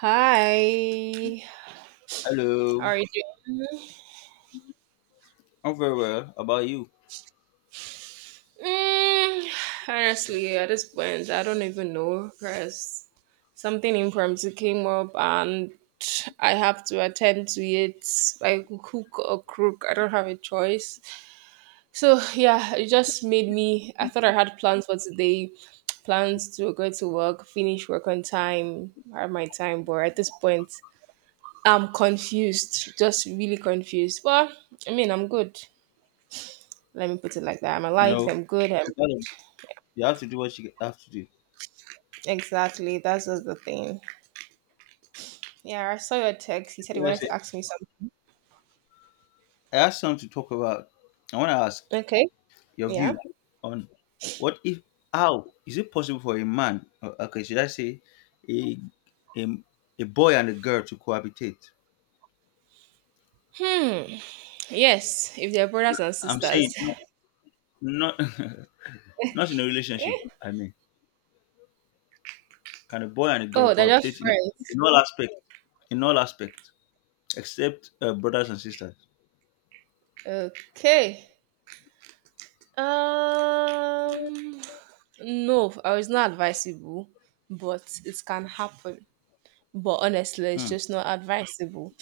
Hi. How Hello, are you I'm very well. How about you? doing? Honestly, at this point, I don't even know because something impromptu came up, and I have to attend to it like hook or crook. I don't have a choice. So, yeah, it just made me. I thought I had plans for today, plans to go to work, finish work on time, have my time, but at this point, I'm confused, just really confused. Well, I mean, I'm good. Let me put it like that. I'm You alive. know, I'm good. I'm you gotta- you have to do what you have to do. exactly. That's just the thing. Yeah, I saw your text. You said you Yes, wanted to ask me something. I asked something to talk about. I want to ask Okay. your Yeah. view on what if, how is it possible for a man, okay, should I say, a a, a boy and a girl to cohabitate? Hmm. Yes. If they're brothers and I'm sisters. saying not not in a relationship. Eh? I mean, can a boy and a girl Oh, they're just cohabitate in friends. in all aspects? In all aspects, except brothers and sisters. Okay. Um. No, I was not advisable, but it can happen. But honestly, it's Hmm. just not advisable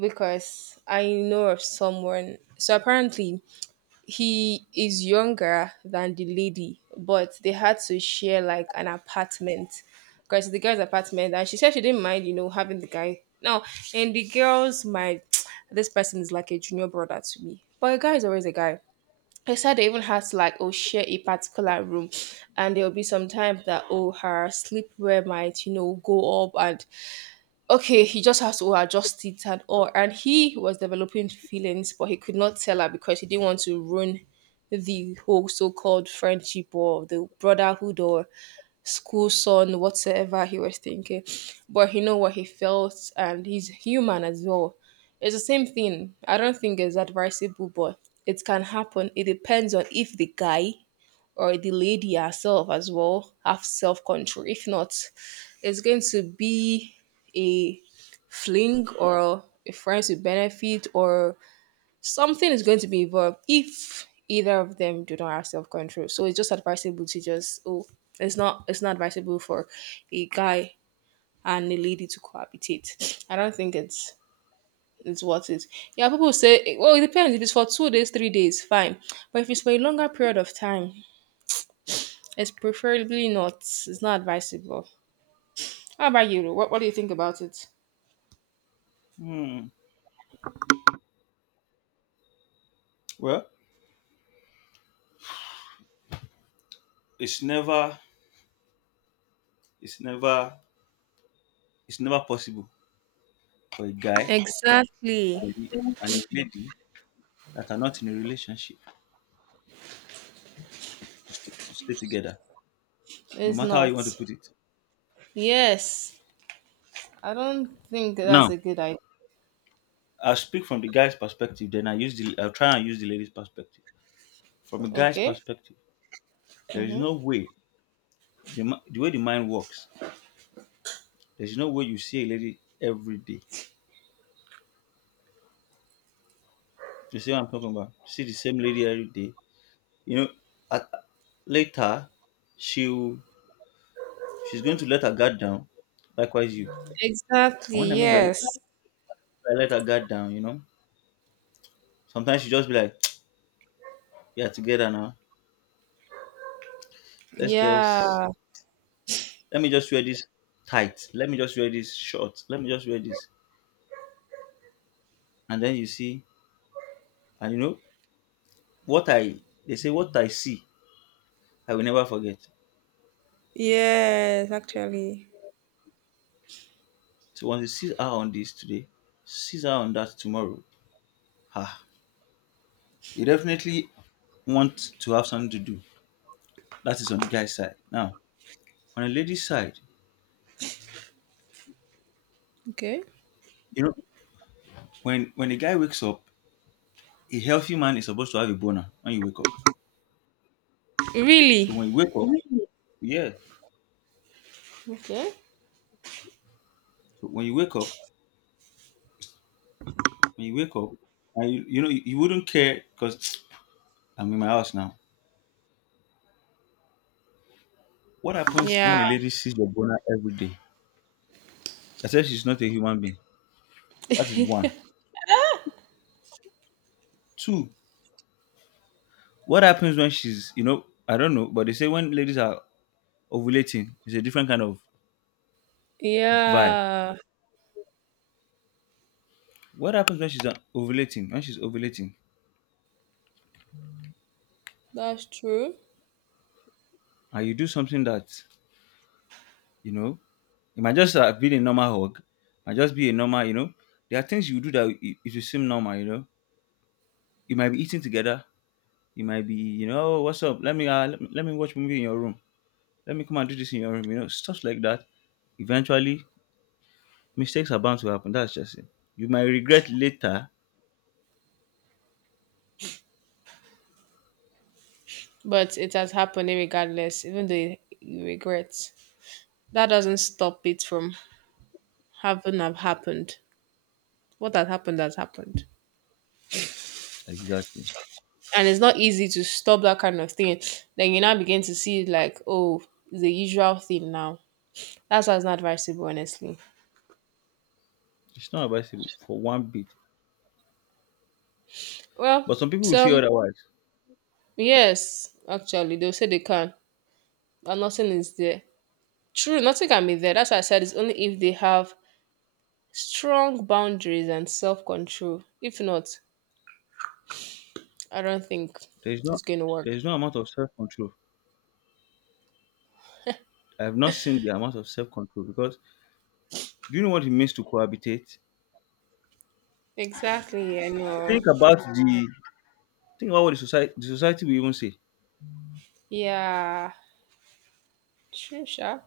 because I know of someone. So apparently, he is younger than the lady, but they had to share like an apartment because the girl's apartment, and she said she didn't mind, you know, having the guy. No, and the girl's mind, this person is like a junior brother to me, but a guy is always a guy. They said they even had to like oh share a particular room, and there will be some times that oh her sleepwear might you know go up and okay, he just has to adjust it and all. And he was developing feelings, but he could not tell her because he didn't want to ruin the whole so-called friendship or the brotherhood or school son, whatsoever he was thinking. But he know what he felt, and he's human as well. It's the same thing. I don't think it's advisable, but it can happen. It depends on if the guy or the lady herself as well have self-control. If not, it's going to be a fling or a friends with benefit or something is going to be involved if either of them do not have self-control, so it's just advisable to just oh it's not, it's not advisable for a guy and a lady to cohabitate. I don't think it's worth it. Yeah, people say well it depends, if it's for 2 days, 3 days, fine, but if it's for a longer period of time, it's preferably not, it's not advisable. How about you, Ru? What do you think about it? Hmm. Well, it's never it's never it's never possible for a guy Exactly. and a lady that are not in a relationship to stay together, no It's matter how you not. want to put it. Yes. I don't think that's Now, a good idea. I'll speak from the guy's perspective, then I'll try and use the lady's perspective. From a guy's Okay. perspective, there is Mm-hmm. no way the way the mind works, there's no way you see a lady every day. You see what I'm talking about? See the same lady every day. You know, at, later she'll she's going to let her guard down. Likewise you. Exactly. And when I mean by, Yes. by let her guard down, sometimes she just be like, "Yeah, together now. Let's just Yeah. Let me just wear this tight. Let me just wear this short. Let me just wear this." And then you see, and you know what I they say what I see, I will never forget. Yes, actually. So once you see her on this today, sees her on that tomorrow, ah, you definitely want to have something to do. That is on the guy's side. Now, on the lady's side, Okay. you know, when a guy wakes up, a healthy man is supposed to have a boner when you wake up. Really? So when you wake up. Mhm. Yeah. Okay. So when you wake up, and you wouldn't care because I'm in my house now. What happens Yeah. when a lady sees your boner every day? Except she's not a human being. That is one. Two. What happens when she's I don't know, but they say when ladies are ovulating, it's a different kind of vibe. Yeah. What happens when she's ovulating? When she's ovulating, That's true. and you do something that you know it might just be a normal hug, might just be a normal. There are things you do that it will seem normal, you might be eating together. You might be, "Oh, what's up? Let me watch movie in your room. Let me come and do this in your room. Stuff like that. Eventually, mistakes are bound to happen. That's just it. You might regret later. But it has happened regardless, even though you regret. That doesn't stop it from having have happened. What has happened has happened. Exactly. And it's not easy to stop that kind of thing. Then you now begin to see like, oh, it's a usual thing now. That's why it's not advisable, honestly. It's not advisable for one bit. Well, But some people will say some otherwise. yes, actually, they'll say they can, but nothing is there. True, nothing can be there. That's why I said it's only if they have strong boundaries and self control. If not, I don't think There's it's not going to work. there's no amount of self control. I have not seen the amount of self control because do you know what it means to cohabitate? Exactly, I know. Think about the think about what the society will even say. Yeah, true, sure.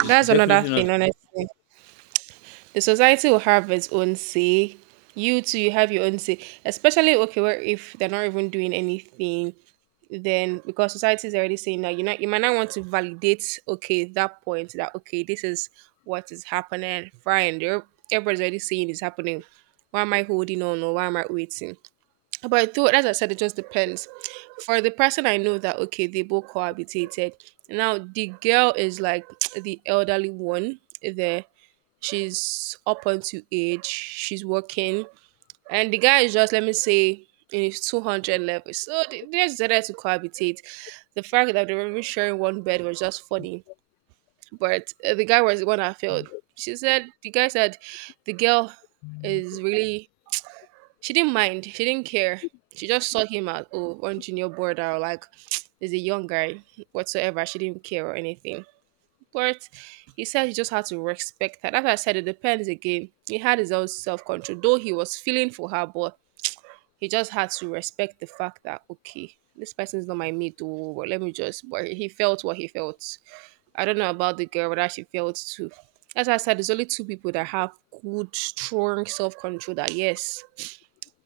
It's That's another definitely thing, not. honestly. The society will have its own say. You too, you have your own say. Especially okay, where if they're not even doing anything, then because society is already saying that you not you might not want to validate okay that point that okay this is what is happening. Fine, they're- everybody's already saying it's happening. Why am I holding on or why am I waiting? But though, as I said, it just depends. For the person I know that okay, they both cohabitated. Now the girl is like the elderly one there. She's up onto age. She's working, and the guy is just let me say in his 200 level. So they just decided to cohabitate. The fact that they were even sharing one bed was just funny. But the guy was the one that failed. She said the guy said the girl is really she didn't mind. She didn't care. She just saw him as oh on junior border or like is a young guy whatsoever. She didn't care or anything. But he said he just had to respect her. That's why I said it depends again. He had his own self control, though he was feeling for her, but he just had to respect the fact that okay, this person is not my mate, oh, but let me just. But he felt what he felt. I don't know about the girl, but she felt too. As I said, there's only two people that have good, strong self control. That yes,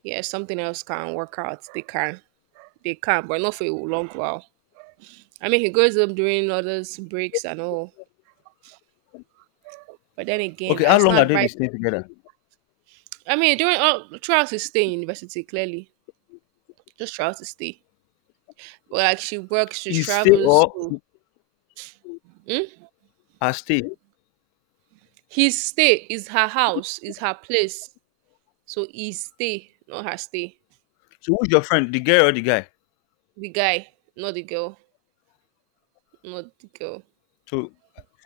yes, something else can work out. They can, but not for a long while. I mean, he goes up during others breaks and all, but then again, Okay. How it's long not have they advisable. been staying together? I mean, during all throughout his stay in university, clearly, just throughout his stay. But like she works, she Is stay travels. or So Hmm? I stayed. His stay is her house, is her place. So his stay, not her stay. So who's your friend, the girl or the guy? The guy, not the girl, not the girl. So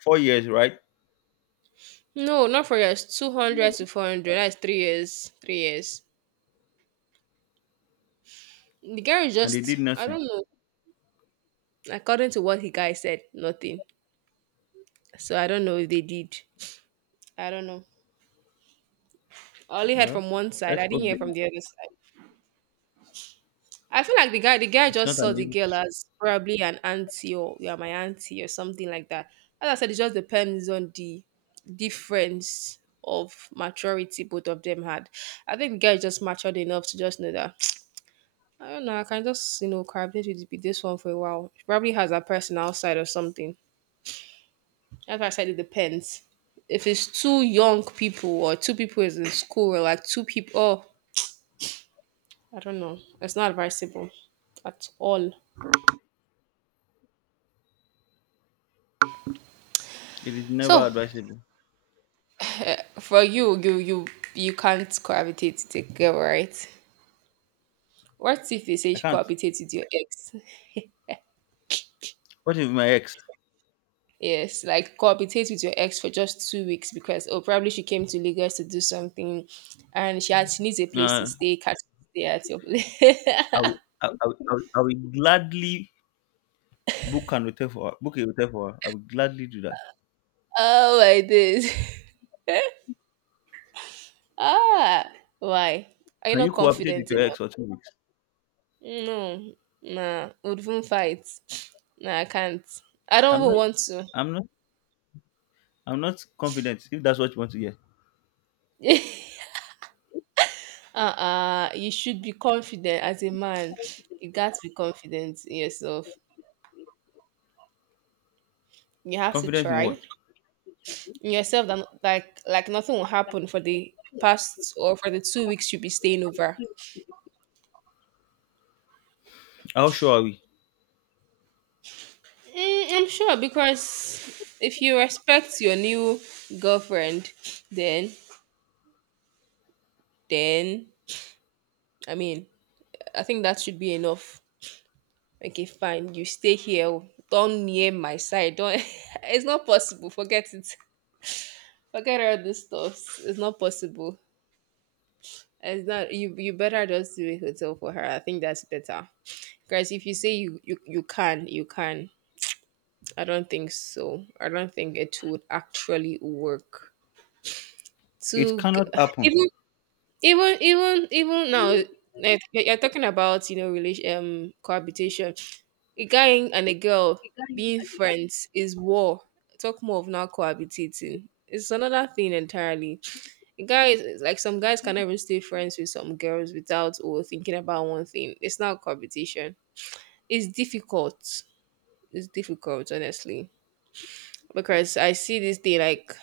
4 years, right? No, not for years. 200 to 400. That's 3 years. 3 years. The guy is And they just, did I nothing. don't know. According to what the guy said, nothing. So I don't know if they did. I don't know. I only heard Well, from one side. that's I didn't hear okay. from the other side. I feel like the guy It's just not saw an the issue. girl as probably an auntie or you are my auntie or something like that. As I said, it just depends on the difference of maturity both of them had. I think the guy just matured enough to just know that I don't know. I can just you know collaborate with this one for a while. She probably has a personal side or something. That's why I said it depends. If it's two young people or two people is in school or like two people, oh, I don't know. It's not advisable at all. It is never So advisable. for you, you can't cohabitate with a girl, right? What if they say I you can't. cohabitate with your ex? What if my ex? Yes, like cohabitate with your ex for just 2 weeks because oh probably she came to Lagos to do something, and she had she needs a place to Uh, stay. Can't stay at your place. I will. I will gladly book an hotel for her. Book a hotel for her. I will gladly do that. Oh my days. Ah, why? Are you Can not you cooperate with confident your ex enough? for 2 weeks? No, nah, would even fight. Nah, I can't. I don't I'm even not. want to. I'm not. I'm not confident. If that's what you want to hear, Uh-uh, you should be confident as a man. You got to be confident in yourself. You have to confident in try what? in yourself that like nothing will happen for the past or for the 2 weeks you'll be staying over. How sure are we? Mm, I'm sure because if you respect your new girlfriend, then then I mean I think that should be enough. Okay, fine. You stay here. Don't near my side. Don't. It's not possible. Forget it. Forget all this stuff. It's not possible. It's not you. You better just do a hotel for her. I think that's better. Guys, if you say you can, you can. I don't think so. I don't think it would actually work. It To g- cannot happen. even even now, like, you're talking about you know relation cohabitation. A guy and a girl being friends is war. Talk more of not cohabitating. It's another thing entirely. Guys like some guys can even stay friends with some girls without or thinking about one thing, it's not competition. It's difficult. It's difficult, honestly. Because I see this day like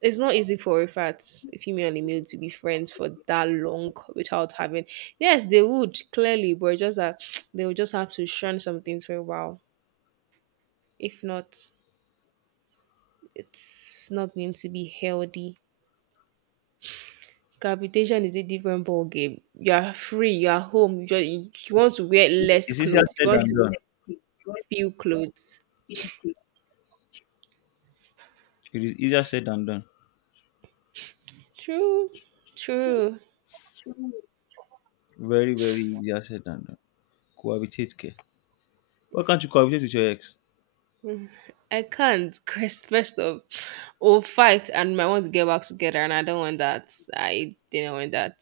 it's not easy for a fat a female and a male to be friends for that long without having yes they would clearly but just that they will just have to shun some things for a while. If not, it's not going to be healthy. Capitation is a different ball game. You are free. You are home. You, just, you want to wear It's less it's easier clothes. You said want than to done. feel clothes. It is easier said than done. True, true. Very, very easier said than done. Cohabitate care. Why can't you cohabitate with your ex? I can't because first of or fight and I want to get back together and I don't want that. I didn't want that.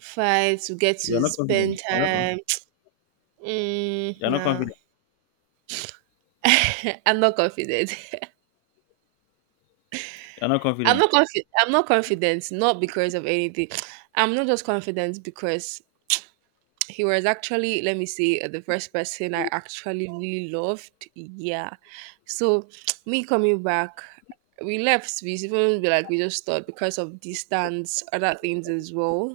Fight to get You're to not spend confident. Time. Mm, You're not nah. confident. I'm not confident. You're not I'm confident. not confident. I'm not confident. Not because of anything. I'm not just confident because he was actually let me say the first person I actually really loved, yeah, so me coming back we left we even be like we just thought because of distance other things as well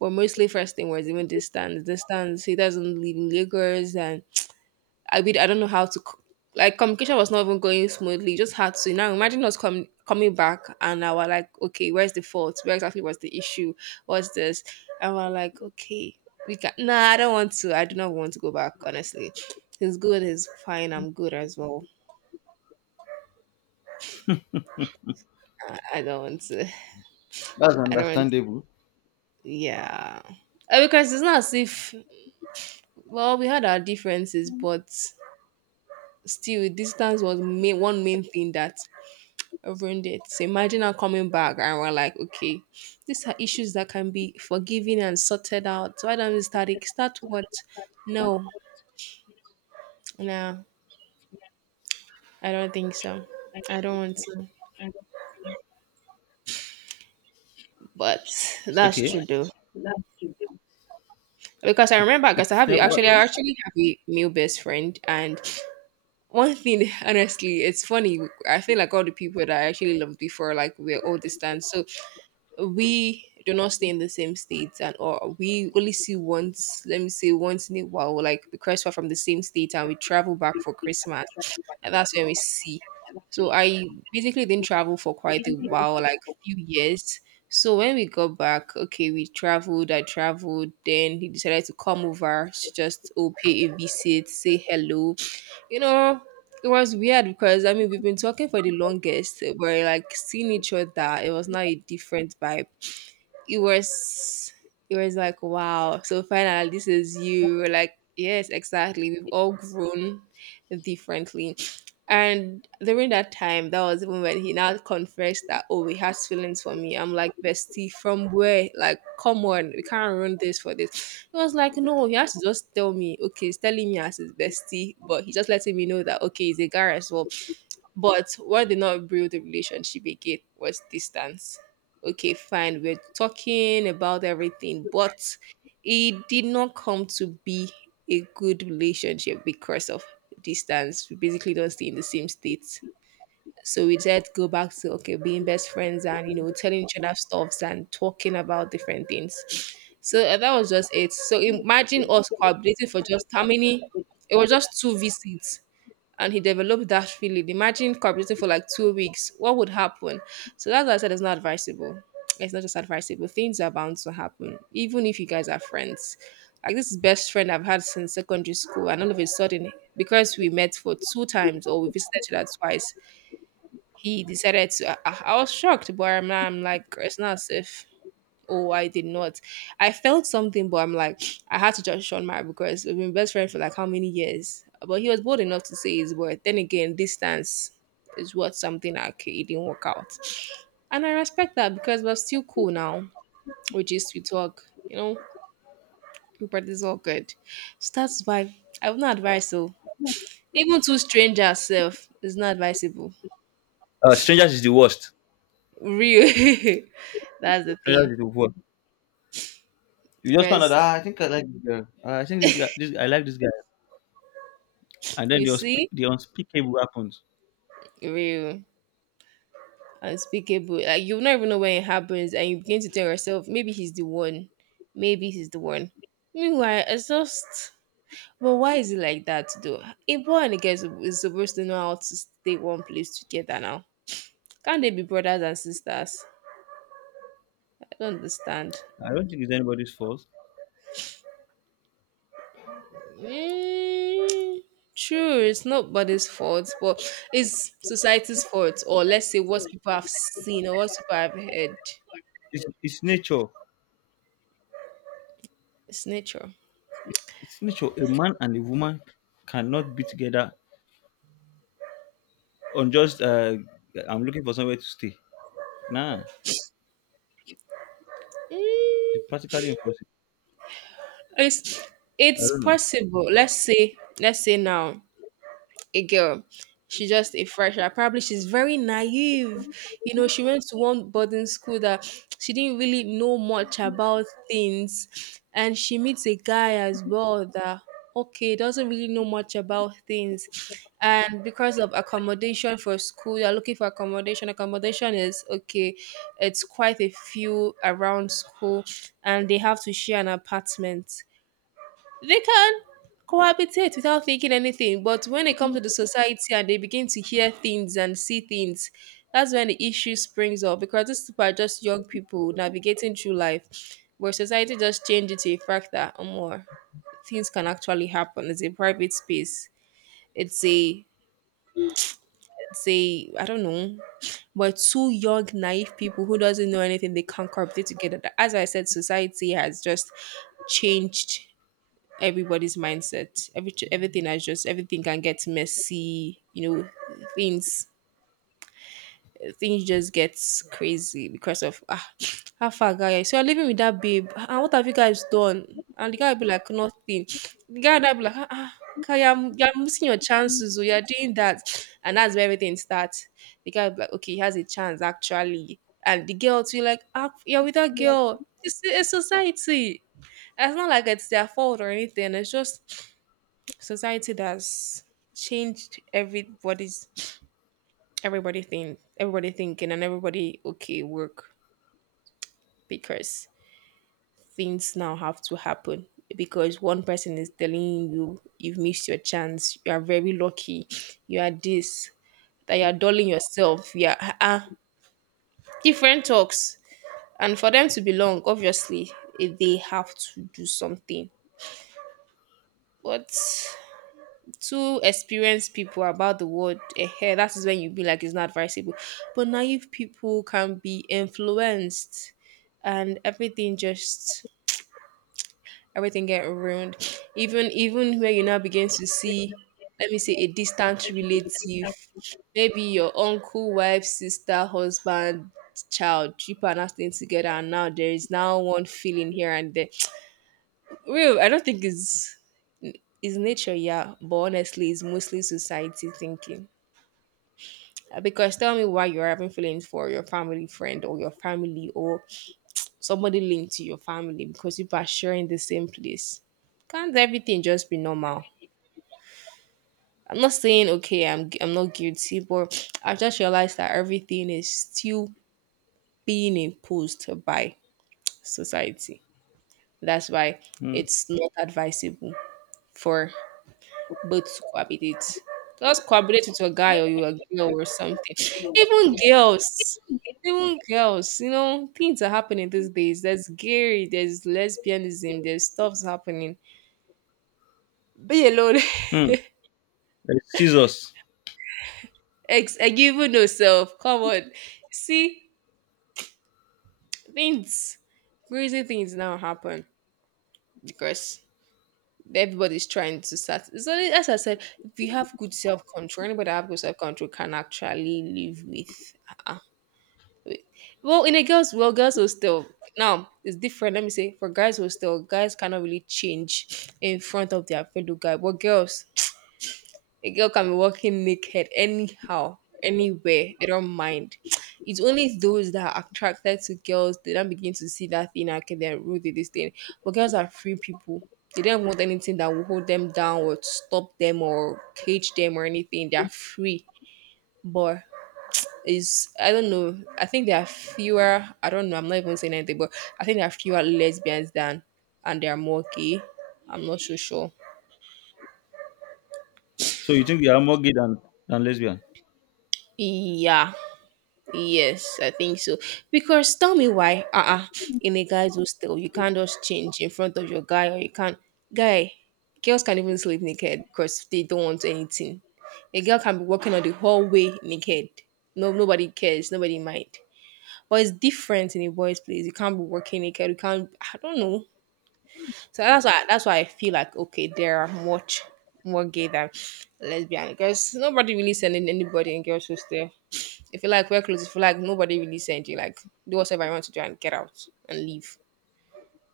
but mostly first thing was even distance. Distance, he doesn't live in Lagos and I don't know how to co- like communication was not even going smoothly. You just had to now imagine us coming back and I was like, okay, where's the fault? Where exactly was the issue? What's this? And we're like, okay, we can. Nah, I don't want to. I do not want to go back. Honestly, he's good. He's fine. I'm good as well. I don't want to. That's I don't want. understandable. Yeah, because it's not as if well we had our differences, but still distance was one main thing that ruined it. So imagine her coming back and we're like, okay, these are issues that can be forgiven and sorted out. So why don't we start it? Start what? No, no, I don't think so. I don't want to. But It's that's okay. true though. Because I It, remember, because I it's have it never. actually, I actually have a male best friend, and one thing honestly, it's funny. I feel like all the people that I actually loved before, like we're all distant. So we do not stay in the same states, and or we only see once, let me say once in a while, like because we're from the same state and we travel back for Christmas, and that's when we see. So I basically didn't travel for quite a while, like few years. So when we got back, okay, we traveled, I traveled, then he decided to come over to just pay a visit, say hello. you know, it was weird because I mean we've been talking for the longest. We're like seeing each other. It was not a different vibe. It was it was like wow. So finally this is you. We're like, yes, exactly. We've all grown differently. And during that time, that was even when he now confessed that, he has feelings for me. I'm like, bestie, from where? Like, come on, we can't ruin this for this. He was like, no, he has to just tell me, okay, he's telling me as his bestie, but he's just letting me know that, okay, he's a guy as well. But what did not build the relationship again was distance. Okay, fine, we're talking about everything, but it did not come to be a good relationship because of distance. We basically don't stay in the same state. So we just go back to okay, being best friends, and telling each other stuffs and talking about different things. So that was just it. So imagine us collaborating for just how many, it was just two visits, and he developed that feeling. Imagine collaborating for like 2 weeks. What would happen? So that's why I said it's not advisable. It's not just advisable. Things are bound to happen, even if you guys are friends. Like this is best friend I've had since secondary school, and all of a sudden, because we met for two times or we visited each other twice, he decided to I was shocked, but I'm like it's not safe. If oh I did not, I felt something, but I'm like, I had to judge Sean Mara because we've been best friends for like how many years, but he was bold enough to say his word. Then again, distance is what something, like it didn't work out, and I respect that because we're still cool now. We just, we talk, but it's all good. So that's why I would not advise, so even to strangers self is not advisable, Strangers is the worst. real that's the thing. Strangers is the worst. You just found out. Because I think I like this girl. I think this guy. This I like this guy. And then you see, the unspeakable happens. real unspeakable. Like you not even know when it happens, and you begin to tell yourself, maybe he's the one, maybe he's the one. Meanwhile, it's just. But why is it like that though? A boy and a girl is supposed to know how to stay one place together now. Can't they be brothers and sisters? I don't understand. I don't think it's anybody's fault. Mm, true, it's nobody's fault, but it's society's fault, or let's say what people have seen or what people have heard. It's nature. It's nature. It's nature. A man and a woman cannot be together on just I'm looking for somewhere to stay. Nah, Mm. it's practically impossible. It's I it's don't know. possible. Let's say now a girl, she's just a fresher. Probably she's very naive. You know, she went to one boarding school that she didn't really know much about things, and she meets a guy as well that okay doesn't really know much about things. And because of accommodation for school, you're looking for accommodation. Accommodation is okay, it's quite a few around school, and they have to share an apartment, they can cohabitate without thinking anything, but when they come to the society and they begin to hear things and see things, that's when the issue springs up, because these people are just young people navigating through life, where society just changes to a factor or more. Things can actually happen. It's a private space. It's a it's a I don't know, but two young naive people who doesn't know anything, they can't cohabitate together. As I said, society has just changed everybody's mindset. Everything has just, everything can get messy. You know, things things just gets crazy because of how far guy. So you're living with that babe. And what have you guys done? And the guy will be like nothing. The guy will be like okay, you're missing your chances, so you're doing that, and that's where everything starts. The guy will be like, okay, he has a chance actually, and the girl too, like, you're with that girl. It's society, it's not like it's their fault or anything. It's just society that's changed everybody's, everybody think, everybody thinking and everybody okay work, because things now have to happen, because one person is telling you you've missed your chance, you are very lucky, you are this, that, you are dulling yourself, you are different talks, and for them to belong obviously they have to do something. But two experienced people about the world, that is when you be like it's not advisable. But naive people can be influenced, and everything just everything get ruined. Even where you now begin to see, let me say a distant relative, maybe your uncle, wife, sister, husband, child, people are now staying together, and now there is now one feeling here and there. Real, I don't think it's, is nature, yeah, but honestly it's mostly society thinking. Because tell me why you're having feelings for your family friend or your family or somebody linked to your family because you are sharing the same place. Can't everything just be normal? I'm not saying okay, I'm not guilty, but I just realized that everything is still being imposed by society. That's why Hmm. it's not advisable for but to cohabitate. Just cohabitate with your guy or your girl or something. Even girls, even girls, things are happening these days. There's gay, there's lesbianism, there's stuff's happening. Be alone. Hmm. Like Scissors. Given yourself. Come on. See, things, crazy things now happen because everybody's trying to start. So, as I said, if you have good self control, anybody that have good self control can actually live with. Uh-uh. Well, in a girls, well, girls will still, now it's different. Let me say for guys will still, guys cannot really change in front of their fellow guy. But girls, a girl can be walking naked anyhow, anywhere. They don't mind. It's only those that are attracted to girls they don't begin to see that thing. "Ah, okay, they're rude to this thing." But girls are free people. They don't want anything that will hold them down or stop them or cage them or anything. They're free. But is, I don't know. I think there are fewer. I don't know. I'm not even saying anything, but I think there are fewer lesbians than, and there are more gay. I'm not so sure. So you think there are more gay than lesbian? Yeah. Yes, I think so. Because tell me why. Uh-uh. In a guy's hostel, you can't just change in front of your guy, or you can't. Guy, girls can even sleep naked because they don't want anything. A girl can be walking on the hallway naked. No, nobody cares. Nobody mind. But it's different in a boys' place. You can't be walking naked. You can't. I don't know. So that's why I feel like okay, there are much more gay than lesbian because nobody really sending anybody in girls' hostel. If you like wear clothes, if you like nobody really send you, like do whatever you want to do and get out and leave.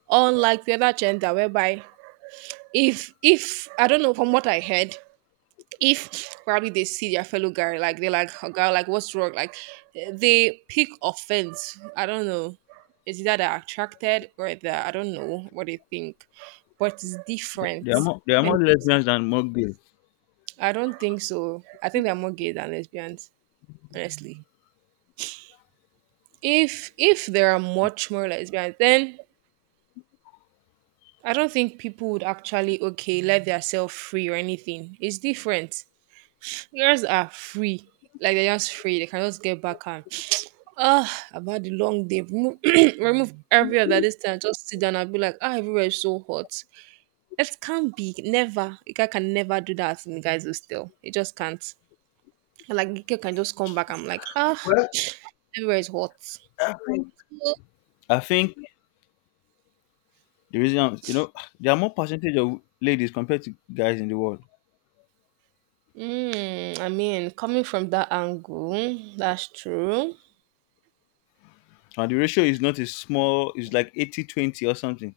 Unlike the other gender whereby if I don't know, from what I heard, if probably they see their fellow guy, like they're like, "Oh, girl, like, what's wrong?" Like they pick offense. I don't know. It's either they're attracted or they're, I don't know what they think, but it's There there are different. more there are And more lesbians than more gay. I don't think so. I think they're more gay than lesbians, honestly. If there are much more lesbians, then I don't think people would actually okay let themselves free or anything. It's different. Girls are free. Like, they're just free. They can just get back on. Ah, I've had a long day. Remove, remove every other this time. Just sit down and be like, ah, everywhere is so hot. It can't be. Never. A guy can never do that in the guys still. It just can't. And like, a girl can just come back. I'm like, ah, everywhere is hot. I think the reason there are more percentage of ladies compared to guys in the world. Mm, I mean, coming from that angle, that's true. And the ratio is not a small it's like 80/20 or something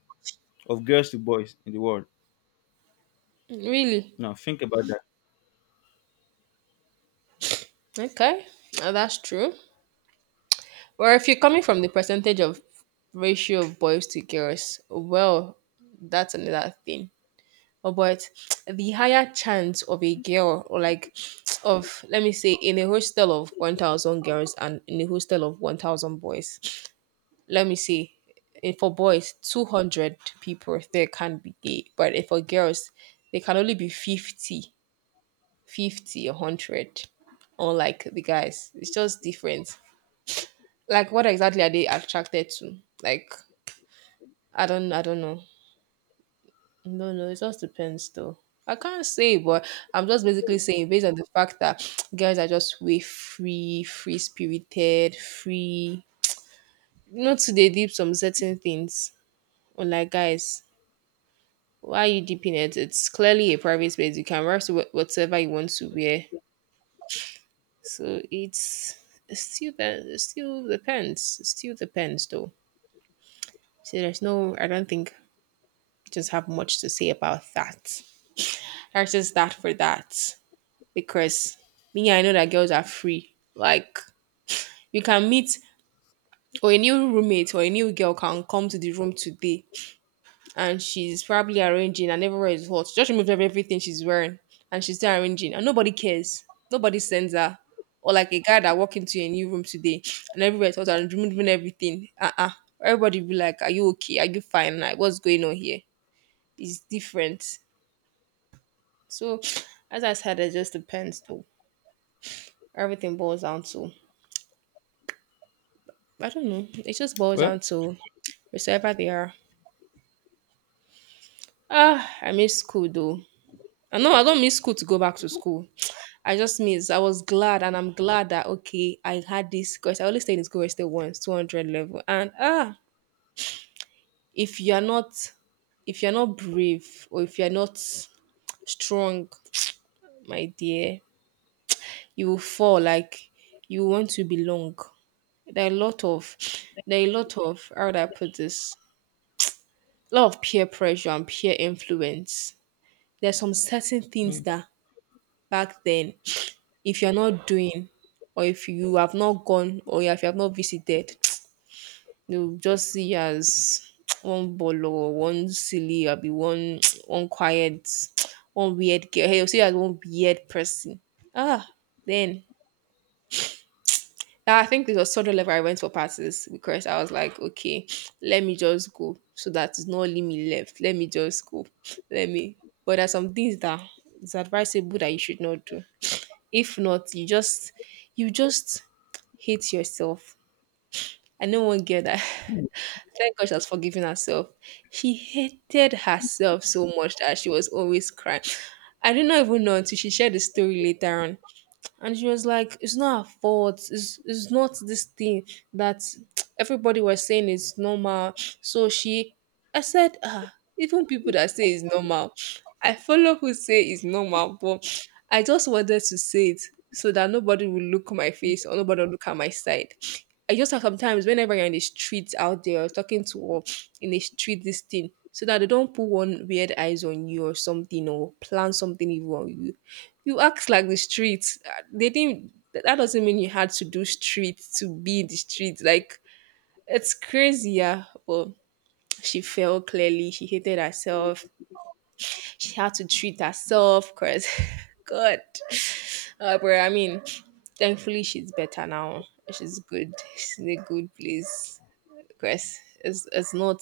of girls to boys in the world. Really? Now think about that. Okay. That's true. Or if you're coming from the percentage of ratio of boys to girls, well, that's another thing. Or but the higher chance of a girl, or like, of, let me say, in a hostel of 1,000 girls and in a hostel of 1,000 boys, let me say, if for boys 200 people there can be gay, but if for girls, they can only be 50, 50, 100. Unlike the guys, it's just different. Like, what exactly are they attracted to? Like, I don't know. No, no, it just depends though. I can't say, but I'm just basically saying, based on the fact that girls are just way free, free spirited, free. Not to they deep some certain things. Unlike guys, why are you deep in it? It's clearly a private space. You can wear whatever you want to wear. So it's still that, it still depends. It still depends though. So there's no, I don't think I just have much to say about that. That's just that for that. Because me, I know that girls are free. Like, you can meet, or a new roommate, or a new girl can come to the room today, and she's probably arranging, and everywhere is hot. She just removed everything she's wearing, and she's still arranging, and nobody cares. Nobody sends her. Or like a guy that walk into a new room today, and everywhere is hot, and removing everything. Uh-uh. Everybody be like, are you okay? Are you fine? Like, what's going on here? It's different. So as I said, it just depends though. Everything boils down to, I don't know. It just boils down Well, to wherever they are. Ah, I miss school though. I know I don't miss school to go back to school. I just miss. I was glad, and I'm glad that, okay, I had this, because I only stayed in school I still once, 200 level. And ah, if you are not, if you are not brave, or if you are not strong, my dear, you will fall. Like, you want to belong. There are a lot of, there are a lot of, how would I put this? A lot of peer pressure and peer influence. There's some certain things hmm. that back then, if you're not doing, or if you have not gone, or if you have not visited, they'll just see you as one bolo, one silly, or be one one quiet, one weird girl. Hey, will see you as one weird person. Ah, then I think it was sort of level I went for passes, because I was like, okay, let me just go so that it's not only me left. Let me just go. Let me. But there's some things that it's advisable that you should not do. If not, you just, you just hate yourself. I know one girl that thank God she has forgiven herself. She hated herself so much that she was always crying. I did not even know until she shared the story later on, and she was like, it's not her fault, it's not this thing that everybody was saying is normal. So she, I said, ah, even people that say it's normal, I follow who say it's normal, but I just wanted to say it so that nobody will look my face, or nobody will look at my side. I just like sometimes whenever you're in the streets out there, or talking to, or in the street this thing, so that they don't put one weird eyes on you or something, or plan something evil on you. You act like the streets. They didn't. That that doesn't mean you had to do street to be in the street. Like, it's crazy, yeah. But she fell clearly. She hated herself. She had to treat herself. Cause God, but I mean, thankfully she's better now. She's good. She's in a good place. Cause it's not,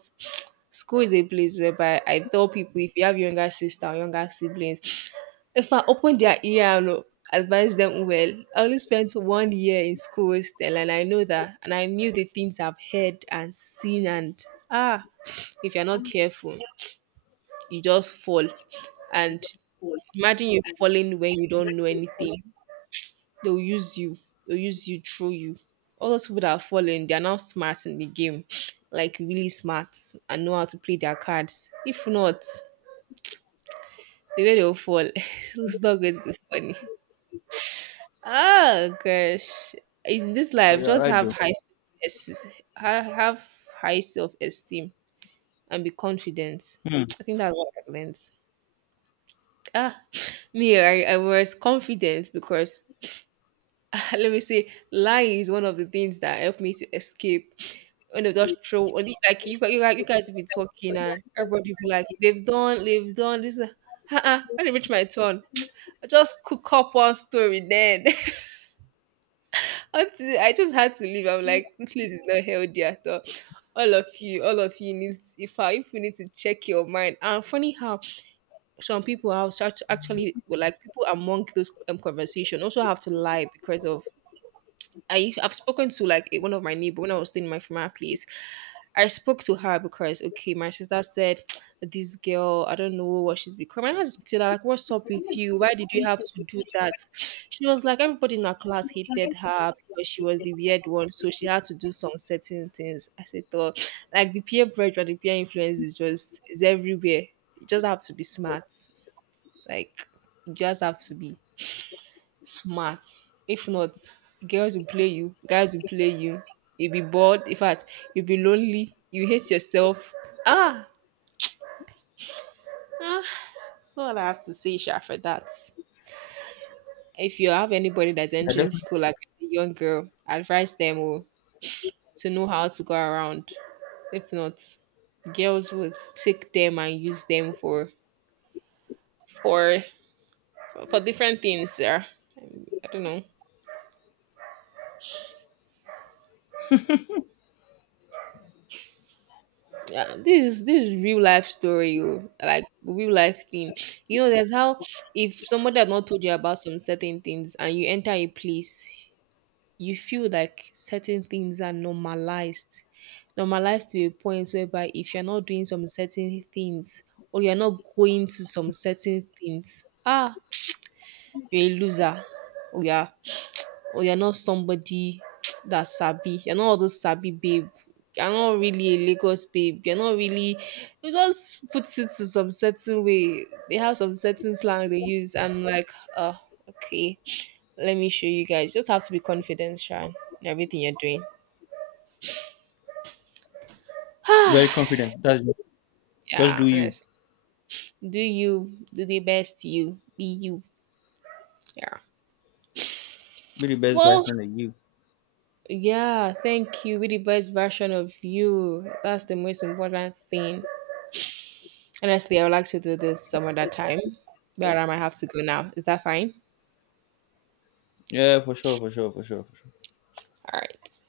school is a place whereby I tell people, if you have younger sister or younger siblings, if I open their ear and advise them well, I only spent one year in school still, and I know that, and I knew the things I've heard and seen, and ah, if you're not careful, you just fall. And imagine you falling when you don't know anything. They'll use you. They'll use you through you. All those people that are falling, they are now smart in the game, like really smart, and know how to play their cards. If not, the way they'll fall, it's not going to be funny. Oh gosh, in this but life, you're just right have though. high self, have high self esteem and be confident. Hmm. I think that's what I learned. Ah, me, I was confident because let me say, lying is one of the things that helped me to escape. When they just throw, only like you guys be talking, and everybody be like, they've done this. When it reached my turn, I just cook up one story then. Until I just had to leave. I'm like, this place is not healthy at all. All of you need, if I if you need to check your mind. And funny how some people are such actually well, like people among those conversation also have to lie because of, I've spoken to like one of my neighbor when I was staying in my former place. I spoke to her because, okay, my sister said this girl, I don't know what she's become. And I had to speak to her like, what's up with you? Why did you have to do that? She was like, everybody in her class hated her because she was the weird one, so she had to do some certain things. I said, oh, like the peer pressure, the peer influence, is just is everywhere. You just have to be smart. Like, you just have to be smart. If not, girls will play you, guys will play you. You'll be bored. In fact, you'll be lonely. You hate yourself. Ah, ah. So all I have to say, Sha, for that. If you have anybody that's You're entering definitely school, like a young girl, advise them oh, to know how to go around. If not, girls would take them and use them for for different things. Yeah, I don't know. Yeah, this is real life story, oh, like real life thing. You know, there's how, if somebody had not told you about some certain things and you enter a place, you feel like certain things are normalized. Normalized to a point whereby if you're not doing some certain things, or you're not going to some certain things, ah, you're a loser. Oh yeah, or you're not somebody that sabi. You're not all those sabi babe. You're not really a Lagos babe. You're not really. It just puts it to some certain way. They have some certain slang they use. I'm like, oh, okay. Let me show you guys. You just have to be confident, Sean, in everything you're doing. very confident. That's just Yeah, do you. honest. Do you, do the best, you be you? Yeah. Be the best Well, version of you. yeah, thank you. Be the best version of you. That's the most important thing. Honestly, I would like to do this some other time, but I might have to go now. Is that fine? Yeah, for sure, for sure, for sure, for sure. All right.